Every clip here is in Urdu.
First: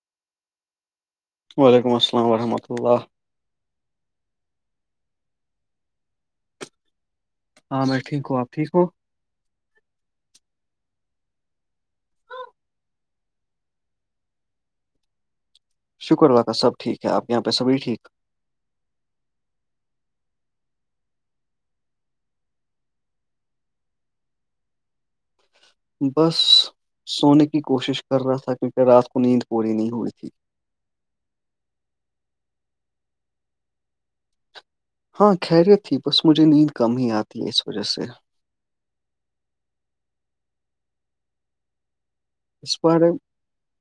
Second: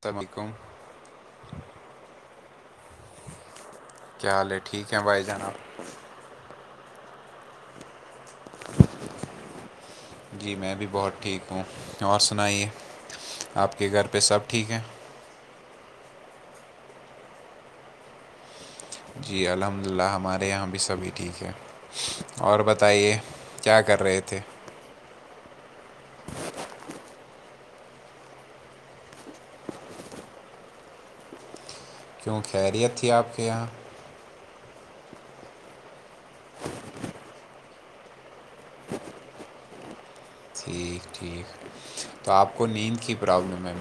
سلام علیکم وعلیکم السلام ورحمۃ اللہ کیا حال ہے ٹھیک ہے بھائی جناب ہاں میں ٹھیک ہوں آپ ٹھیک ہوں جی میں بھی بہت ٹھیک ہوں اور سنائیے آپ کے گھر پہ سب ٹھیک ہیں شکر و باہب ٹھیک ہے آپ یہاں پہ سبھی ٹھیک جی الحمد للہ ہمارے یہاں بھی سبھی ٹھیک ہے اور بتائیے کیا کر رہے تھے بس سونے کی کوشش کر رہا تھا کیونکہ رات کو نیند پوری نہیں ہوی تھی کیوں خیریت تھی آپ کے یہاں ہاں خیریت تھی بس مجھے نیند کم ہی آتی ہے اس وجہ سے ٹھیک ٹھیک تو آپ کو اس نیند بار کی پرابلم ہے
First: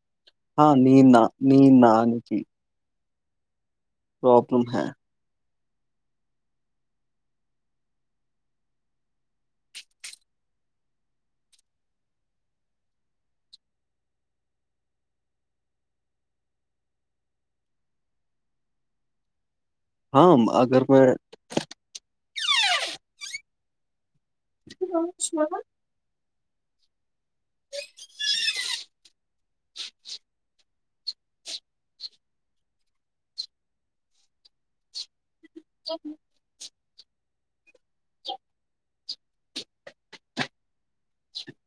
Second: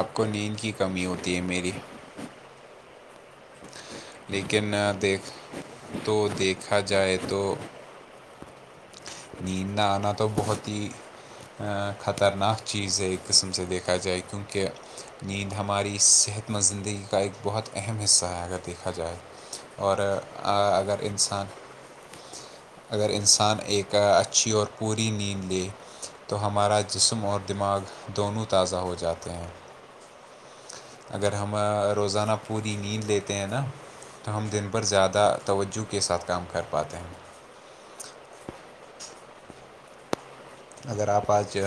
آپ کو نیند کی کمی ہوتی ہے میری جی لیکن ہے دیکھ تو دیکھا جائے تو نیند نہ آنا تو بہت ہی خطرناک چیز ہے ایک قسم سے دیکھا جائے کیونکہ نیند ہماری صحت مند زندگی کا ایک بہت اہم حصہ ہے اگر دیکھا جائے اور ہاں اگر میں انسان اگر انسان ایک کا اچھی اور پوری نیند لے تو ہمارا جسم اور دماغ دونوں تازہ ہو جاتے ہیں جی اگر ہم روزانہ پوری نیند لیتے ہیں نا تو ہم دن بھر زیادہ توجہ کے ساتھ کام کر پاتے ہیں اگر آپ آج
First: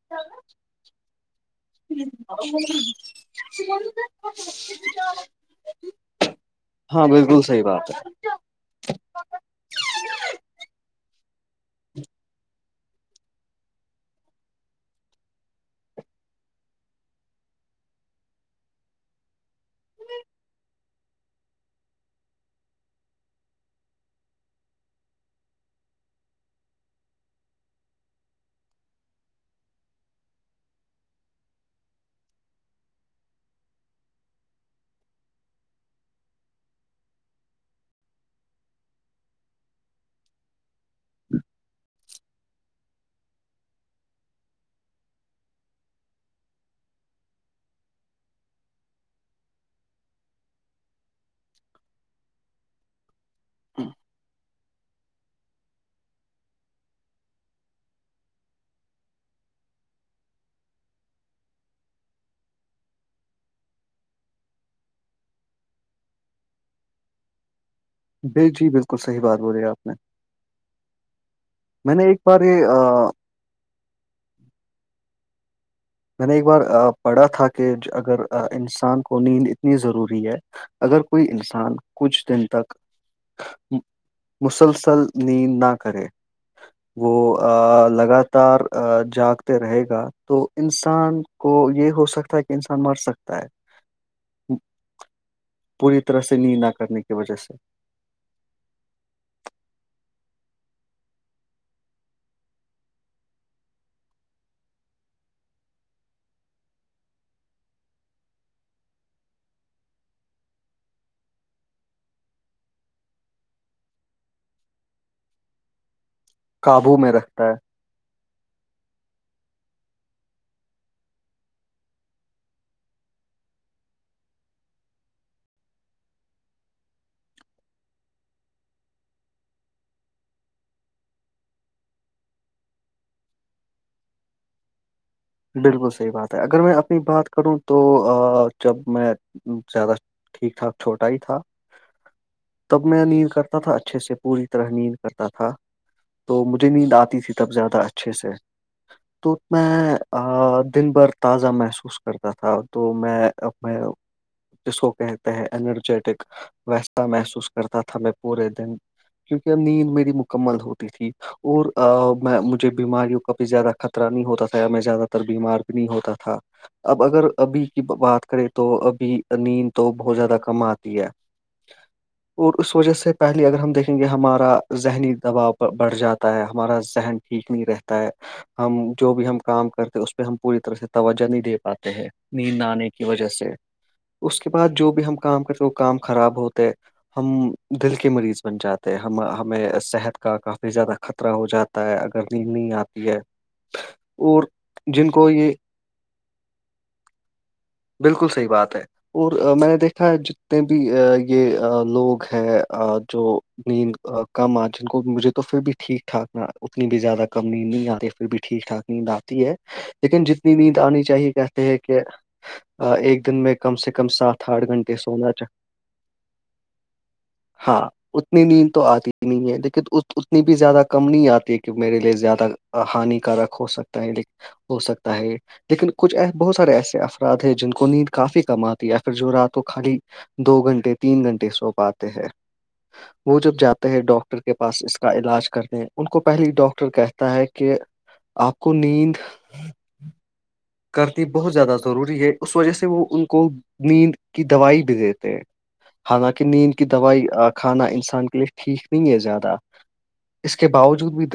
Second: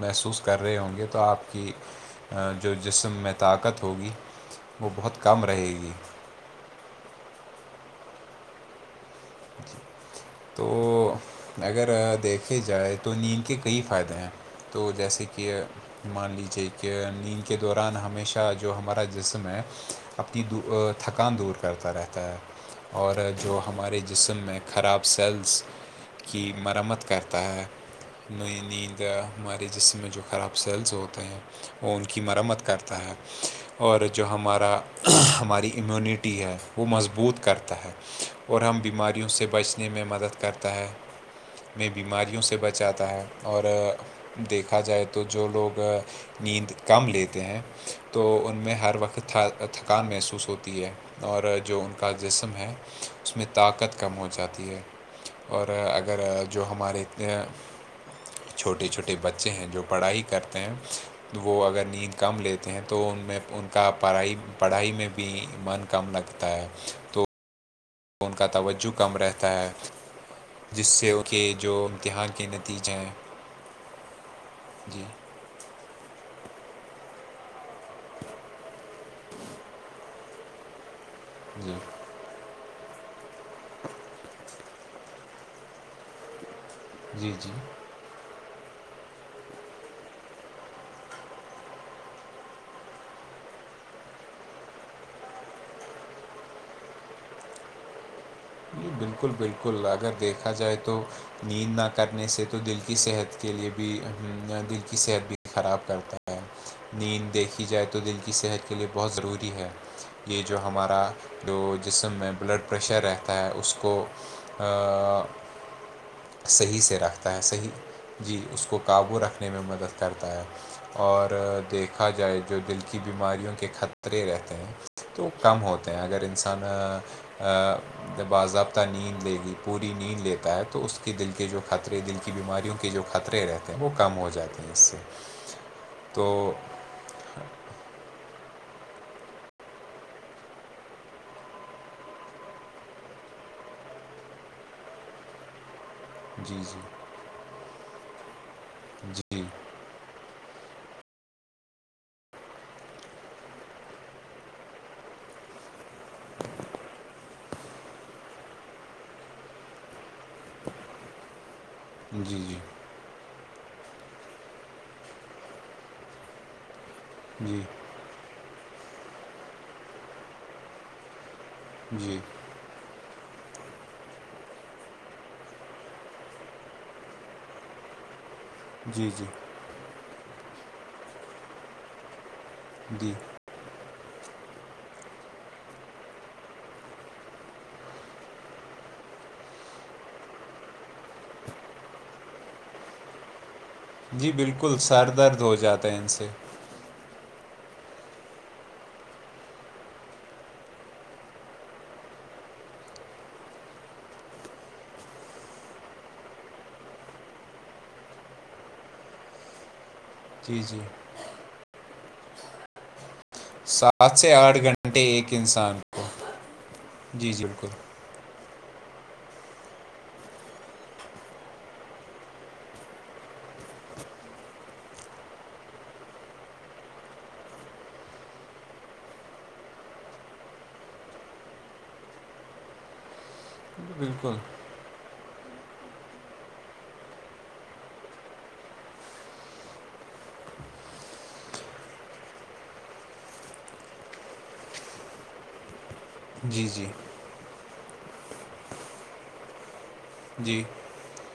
محسوس کر رہے ہوں گے تو آپ کی جو جسم میں طاقت ہوگی وہ بہت کم رہے گی ہاں بالکل صحیح بات ہے تو اگر دیکھے جائے تو نیند کے کئی فائدے ہیں تو جیسے کہ مان لیجیے کہ نیند کے دوران ہمیشہ جو ہمارا جسم ہے اپنی تھکان دور کرتا رہتا ہے اور جو ہمارے جسم میں خراب سیلز کی مرمت کرتا ہے نئی نیند یا ہمارے جسم میں جو خراب سیلز ہوتے ہیں وہ ان کی مرمت کرتا ہے اور جو ہمارا ہماری امیونٹی ہے وہ مضبوط کرتا ہے اور ہم بیماریوں سے بچنے میں مدد کرتا ہے میں بیماریوں سے بچاتا ہے اور دیکھا جائے تو جو لوگ نیند کم لیتے ہیں تو ان میں ہر وقت تھ تھکان محسوس ہوتی ہے اور جو ان کا جسم ہے اس میں طاقت کم ہو جاتا ہے اور اگر جو ہمارے اتنے چھوٹے چھوٹے بچے ہیں جو پڑھائی کرتے ہیں وہ اگر نیند کم لیتے ہیں تو ان میں ان کا پڑھائی پڑھائی میں بھی من کم لگتا ہے ہے تو ان جی کا جی توجہ بالکل کم صحیح بات رہتا بولی ہے آپ نے جس سے ا کہ جو میں نے ایک امتحان بار کے نتیجے یہ ہیں جی میں نے ایک بار پڑھا تھا کہ اگر انسان کو نیند اتنی ضروری ہے اگر کوئی انسان جی کچھ دن تک مسلسل نیند نہ کرے وہ جی جی لگاتار جاگتے رہے گا تو انسان کو یہ ہو سکتا ہے کہ انسان مر سکتا ہے پوری طرح سے نیند نہ کرنے کی وجہ سے جی بالکل بالکل اگر دیکھا جائے تو نیند نہ کرنے سے تو دل کی صحت کے لیے بھی دل کی صحت بھی خراب کرتا ہے نیند دیکھی جائے تو دل کی صحت کے لئے بہت ضروری ہے یہ جو ہمارا جو جسم ہے بلڈ پریشر ہے ہے اس کو صحیح سے رکھتا ہے صحیح جی اس کو قابو رکھنے میں مدد کرتا ہے اور دیکھا جائے جو دل کی بیماریوں کے خطرے رہتے ہیں تو کم ہوتے ہیں اگر انسان ج باضابطہ نیند لے گی پوری نیند لیتا ہے تو اس کے دل کے جو خطرے دل کی بیماریوں کے جو خطرے رہتے ہیں وہ کم ہو جاتے ہیں اس سے بالکل صحیح تو بات ہے اگر میں اپنی بات کروں تو جب میں زیادہ ٹھیک ٹھاک چھوٹا ہی تھا تب میں نیند کرتا تھا اچھے سے پوری طرح نیند کرتا تھا تو جی مجھے نیند جی آتی تھی تب زیادہ اچھے سے تو جی میں دن بھر تازہ محسوس کرتا تھا تو میں میں جس کو کہتے ہیں انرجیٹک ویسا محسوس کرتا تھا میں پورے دن کیونکہ اب نیند میری مکمل ہوتی تھی اور میں جی مجھے بیماریوں کا بھی زیادہ خطرہ نہیں ہوتا تھا میں زیادہ تر بیمار بھی نہیں ہوتا تھا اب اگر جی جی ابھی کی بات کریں تو ابھی نیند تو بہت زیادہ کم آتی ہے جی [unintelligible] اور اس وجہ سے پہلے اگر ہم دیکھیں گے ہمارا ذہنی دباؤ بڑھ جاتا ہے ہمارا ذہن [unintelligible] ٹھیک نہیں رہتا ہے ہم جی جو بھی جی ہم کام کرتے اس پہ ہم پوری طرح سے توجہ نہیں دے پاتے ہیں نیند نہ آنے کی جی وجہ سے اس کے بعد جو بھی ہم کام کرتے وہ کام خراب ہوتے ہم دل کے مریض بن جاتے ہم ہمیں صحت کا کافی زیادہ خطرہ ہو جاتا تا ہے اگر نیند نہیں آتی ہے جی اور بالکل سر جن کو درد یہ ہو جاتا ہے ان سے بالکل صحیح بات ہے اور میں نے دیکھا ہے جتنے بھی یہ لوگ ہیں جو نیند کم آ جن کو مجھے تو پھر بھی ٹھیک ٹھاک ن اتنی بھی زیادہ کم نیند نہیں آتی پھر بھی ٹھیک ٹھاک [unintelligible] نیند آتی ہے لیکن جتنی جی نیند جی آنی چاہیے کہتے ہیں کہ آ، ایک دن میں کم کم سات سے آٹھ گھنٹے سونا ایک چاہیے انسان کو جی جالکل ہاں اتنی نیند تو آتی نہیں ہے لیکن اتنی بھی زیادہ کم نہیں آتی ہے کہ میرے لیے زیادہ ہانیکارک ہو سکتا ہے ہو سکتا ہے لیکن کچھ بہت سارے ایسے ا ے جن کو نیند کافی کم آتی ہےیا پھر جو رات تو خالی دو گھنٹے تین گھنٹے سوپاتے ہیں وہ جب جاتے ہے بالکل ڈاکٹر کے پاس اس کا علاج کر دیں ان کو پہلی ڈاکٹر کہتا ہے کہ آپ کو نیند [unintelligible] کرتی بہت زیادہ ضروری ہے اس وجہ سے وہ ان کو نیند کی دوائی بھی دیتے ہیں حالانکہ جی نیند کی جی دوائی کھانا انسان کے لیئے ٹھیک نہیں ہے زیادہ اس جی کے باوجود بھی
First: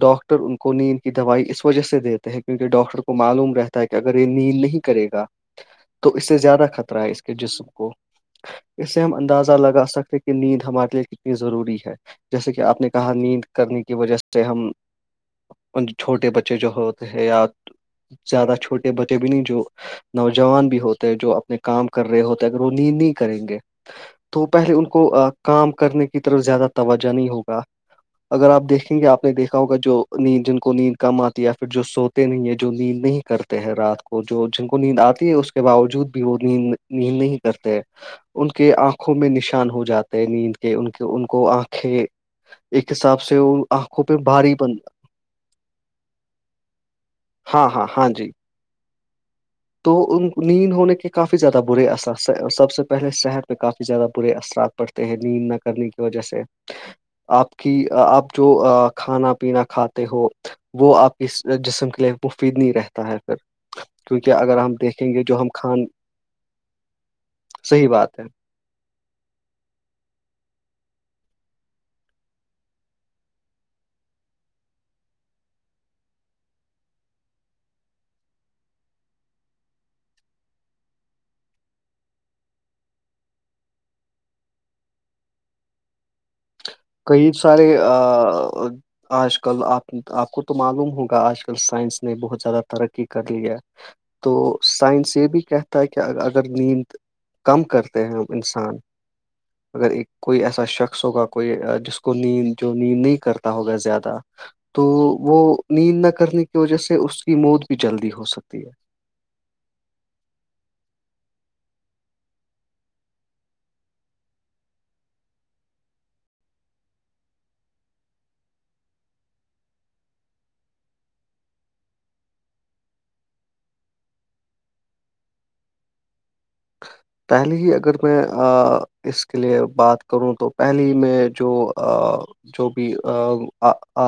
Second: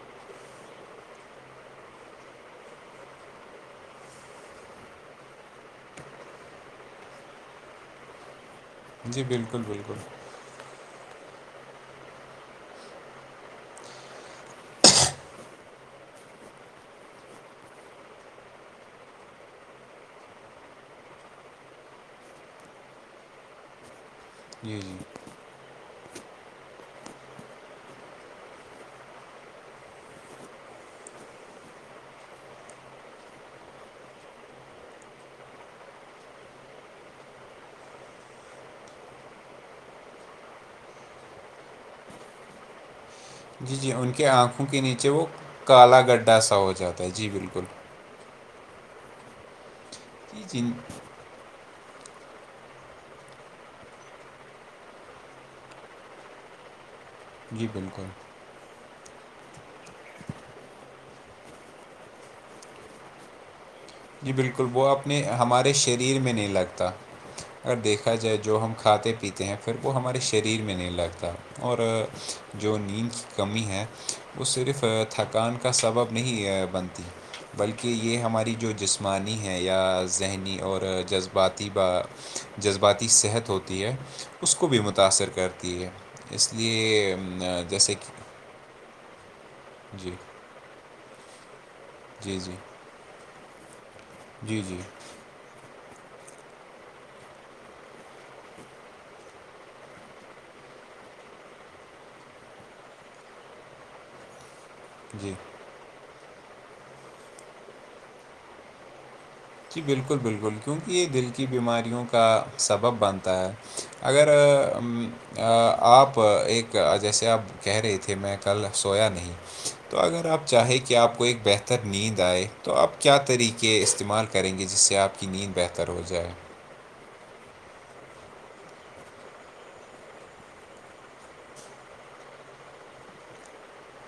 ڈاکٹر ان کو نہیں ان کی دوائی اس وجہ سے دیتے ہیں کیونکہ ڈاکٹر کو معلوم رہتا [unintelligible] تا ہے کہ اگر یہ نیل نہیں کرے گا [unintelligible] تو اس سے زیادہ خطرہ ہے اس کے جسم کو اس سے ہم جی اندازہ بالکل لگا بالکل سکتے کہ کہ نیند ہمارے لیے کتنی ضروری ہے جیسے کہ آپ نے کہا نیند کرنے کی وجہ سے ہم ان چھوٹے بچے جو ہوتے ہیں یا زیادہ چھوٹے بچے بھی نہیں جو نوجوان بھی ہوتے ہیں جو اپنے کام کر رہے ہوتے اگر وہ نیند نہیں کریں گے تو پہلے جی ان جی کو کام کرنے کی طرف زیادہ توجہ نہیں ہوگا اگر آپ دیکھیں گے آپ نے دیکھا ہوگا جو نیند جن کو نیند کم آتی ہے یا پھر جو سوتے نہیں ہیں جو نیند نہیں کرتے ہیں رات کو جو جن کو نیند آتی ہے اس کے باوجود بھی وہ نیند نیند نہیں کرتے ہے ان کے آنکھوں میں نشان ہو جاتے ہیں نیند کے ان کے ان کو آنکھیں ایک حساب سے ان جی جی آنکھوں ان پہ کے بھاری آنکھوں بن کے نیچے وہ کالا گڈھا سا ہو جاتا ہے جی بالکل ہاں ہاں ہاں جی تو ان جی جی نیند ہونے کے کافی زیادہ برے اثر سب سے پہلے صحت پہ کافی زیادہ برے اثرات پڑتے ہیں نیند نہ کرنے کی وجہ سے [unintelligible] آپ کی بالکل آپ جو کھانا پینا کھاتے ہو وہ آپ کی جسم کے لیے مفید نہیں رہتا ہے پھر کیونکہ جی اگر بالکل ہم وہ دیکھیں اپنے گے جو ہم ہمارے کھان شریر میں نہیں لگتا اگر صحیح دیکھا بات ہے جائے جو ہم کھاتے پیتے ہیں پھر وہ ہمارے شریر میں نہیں لگتا اور جو نیند کی کمی ہے وہ صرف تھکان کا سبب نہیں بنتی بلکہ یہ ہماری جو جسمانی ہے یا ذہنی اور جذباتی با جذباتی صحت ہوتی ہے اس کو بھی متاثر کرتی ہے اس لیے کئی سارے جیسے کہ آج کل آپ جی آپ کو تو معلوم ہوگا آج کل سائنس نے جی بہت جی زیادہ ترقی کر لی ہے تو جی جی سائنس یہ بھی کہہ تاکہ اگر نیند کم کرتے ہیں ہم انسان اگر ایک کوئی ایسا شخص ہوگا کوئی جس کو نیند جو نیند نہیں کرتا ہوگا زیادہ تو جی وہ نیند نہ کرنے کی وجہ سے اس کی موت بھی جلدی ہو سکتی ہے جی بالکل بالکل کیونکہ یہ دل کی بیماریوں کا سبب بنتا ہے اگر آپ ایک جیسے آپ کہہ رہے تھے میں کل سویا نہیں تو اگر آپ چاہیں کہ آپ کو ایک بہتر نیند آئے تو آپ کیا طریقے استعمال کریں گے جس سے آپ کی نیند بہتر ہو جائے پہلے ہی اگر میں اس کے لیے بات کروں تو پہلے ہی میں جو جو بھی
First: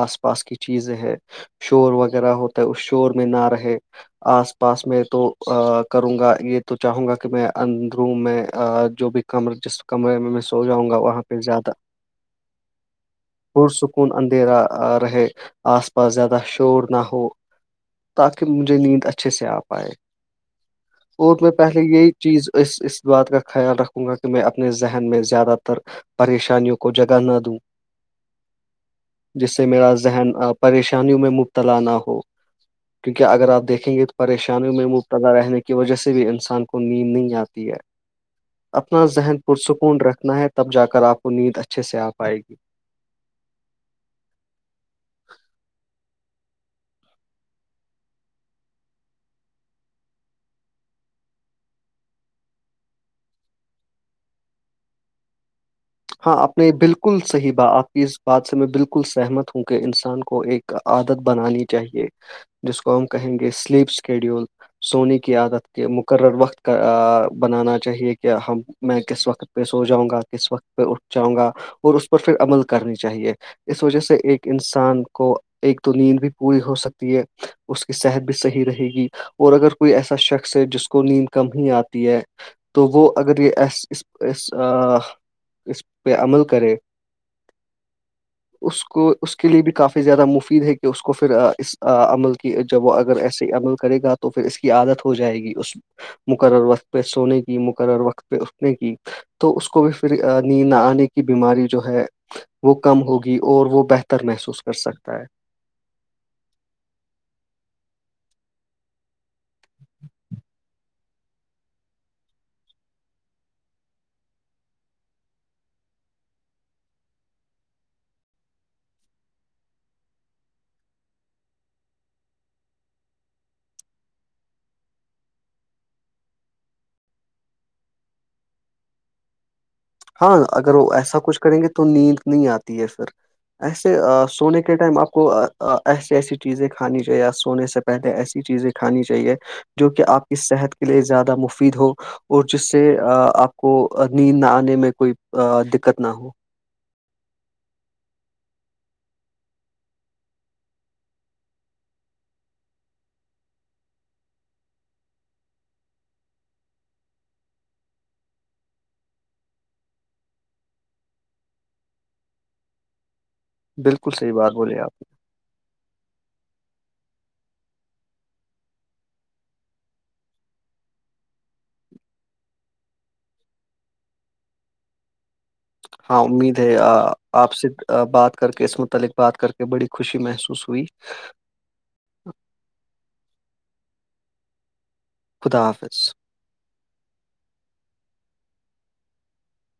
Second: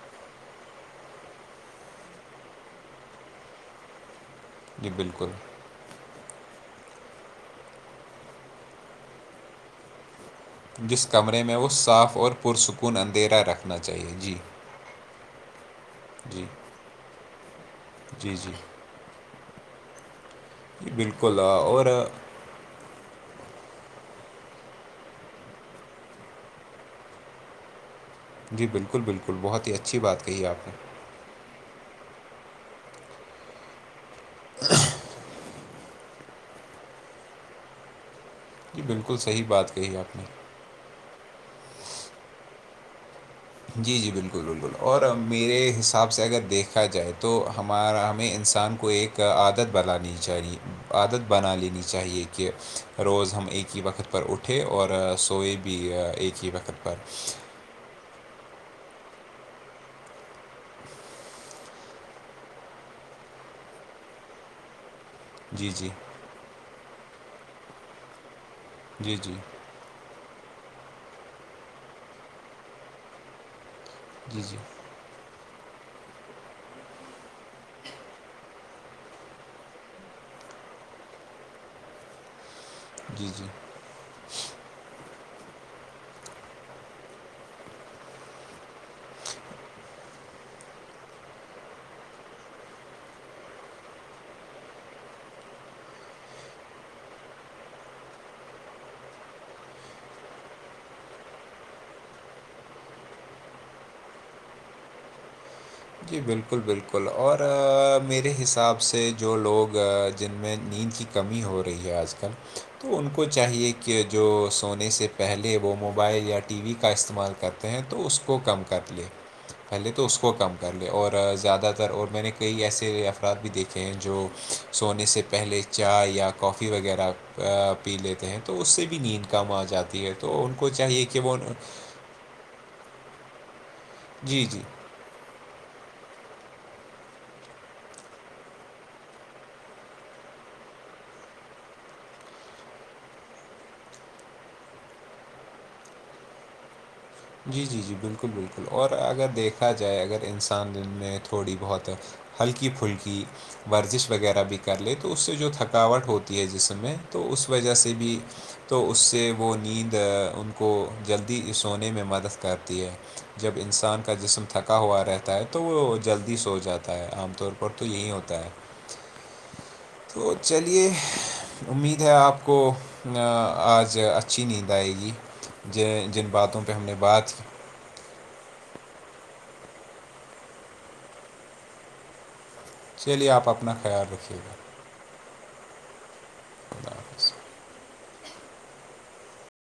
آس پاس کی چیزیں ہے شور وغیرہ ہوتا ہے اس شور میں نہ رہے آس پاس جی میں تو بالکل کروں گا یہ تو چاہوں گا کہ میں اندروم میں جو بھی کمر جس کمرے میں ہو جاؤں گا جس وہاں پہ کمرے میں وہ زیادہ صاف اور پرسکون اندھیرا رکھنا پرسکون چاہیے جی اندھیرا رہے آس پاس زیادہ جی شور نہ ہو جی تاکہ جی مجھے نیند اچھ اچھے سے آ پائے جی اور بالکل میں آ، پہلے آ، یہی چیز اس اس بات کا خیال رکھوں گا کہ میں اپنے ذہن میں زیادہ تر پریشانیوں کو جگہ نہ دوں جی بالکل بالکل جس سے بہت ہی میرا اچھی بات ذہن کہی آپ نے پریش شانیوں میں مبتلا نہ ہو کیونکہ اگر آپ دیکھیں گے تو پریشانیوں میں مبتلا رہنے کے وجہ سے بھی انسان کو نیند نہیں آتی ہے جی اپنا بالکل ذہن صحیح بات کہی پرسکون آپ نے رکھنا ہے تب جا کر آپ کو نیند اچھے سے آ پائے گی جی جی بالکل بالکل اور میرے حساب سے اگر دیکھا جائے تو ہمارا ہمیں انسان کو ایک کا عادت بنانی چاہے عادت بنا لینی چاہیے کہ روز ہم ایک ہی وقت پر اٹھے اور سوئے بھی ہاں ایک ہی آپ نے وقت پر بالکل صحیح با آپ کی بات سے میں بالکل سہمت ہوں کہ انسان کو ایک عادت بنانی چاہیے جس کو ہم کہیں گے سلیپ اسکیڈیول سونی کے کی عادت جی کے جی مقرر وقت کا بنانا چاہیے کہ ہم میں جی کس جی وقت پہ سو جاؤں گا کس وقت پہ اٹھاؤں گا اور اس پر پھر عمل کرنی چاہیے اس وجہ سے جی ایک جی انسان کو ایک تو نیند بھی پوری ہو سکتی ہے اس کی صحت بھی صحیح رہے گی اور اگر کوئی ایسا شخص ہے جس کو نیند کم ہی آتی ہے تو گو جی اگر جی یہ اسس اسس پرس اس پہ عمل کرے اس کو اس کے لیے بھی کافی سے زیادہ مفید ہے کہ اس کو پھر اس عمل کی جب وہ اگر ایسے ہی عمل کرے گا تو پھر اس کی عادت ہو جائے گی اس مقرر وقت پہ سونے کی مقرر وقت پہ اٹھنے کی تو اس کو بھی پھر نیند نہ آنے کی بیماری جو ہے وہ کم ہوگی اور وہ بہتر محسوس کر سکتا ہے جی بالکل بالکل اور میرے حساب سے جو لوگ جن میں نیند کی کمی ہو رہی ہے آج کل تو ان کو چاہیے کہ جو سونے سے پہلے وہ موبائل یا ٹی وی کا استعمال کرتے ہیں تو اس کو کم کر لے پہلے تو اس کو کم کر کر لے اور زیادہ تر اور میں نے کئی ایسے افراد بھی دیکھے ہیں جو سونے سے پہلے چائے یا کافی وغیرہ پی لیتے ہیں تو اس سے بھی نیند کم آ جاتی ہے ہاں تو ان کو اگر وہ چاہیے ایسا کہ کچھ کریں گے تو نیند نہیں آتا ہے پھر ایسے جی جی سونے کے ٹائم آپ کو ایسی ایسی چیزیں کھانی چاہیے آ سونے سے پہلے ایسی چیزیں کھانی چاہیے جو کہ آپ کی صحت کے لیے زیادہ مفید ہو اور جس سے آپ کو نیند نہ آنے میں کوئی دقت نہ ہو جی جی جی بالکل بالکل اور اگر دیکھا جائے اگر انسانن میں تھوڑی بہت ہلکی پھلکی ورزش وغیرہ بھی کر لے تو اس سے جو تھکاوٹ ہوتی ہے جسم میں تو اس وجہ سے بھی تو اس سے وہ نیند ان کو جلدی سونے میں مدد کرتی ہے جب انسان بالکل کا صحیح جسم بات تھکا بولے آپ ہوا رہتا تا ہے تو وہ جلدی سو جاتا ہے عام طور پر تو یہی ہوتا ہے تو چلیے امید ہے آپ کو آج اچھی نیند آئے گی جن ہاں جن امید باتوں ہے پہ ہم نے بات کی آپ سے بات کر کے اس متعلق بات کر کے بڑی خوشی محسوس ہوئی چلیے آپ اپنا خیال رکھیے گا خدا حافظ الدلہ حافظ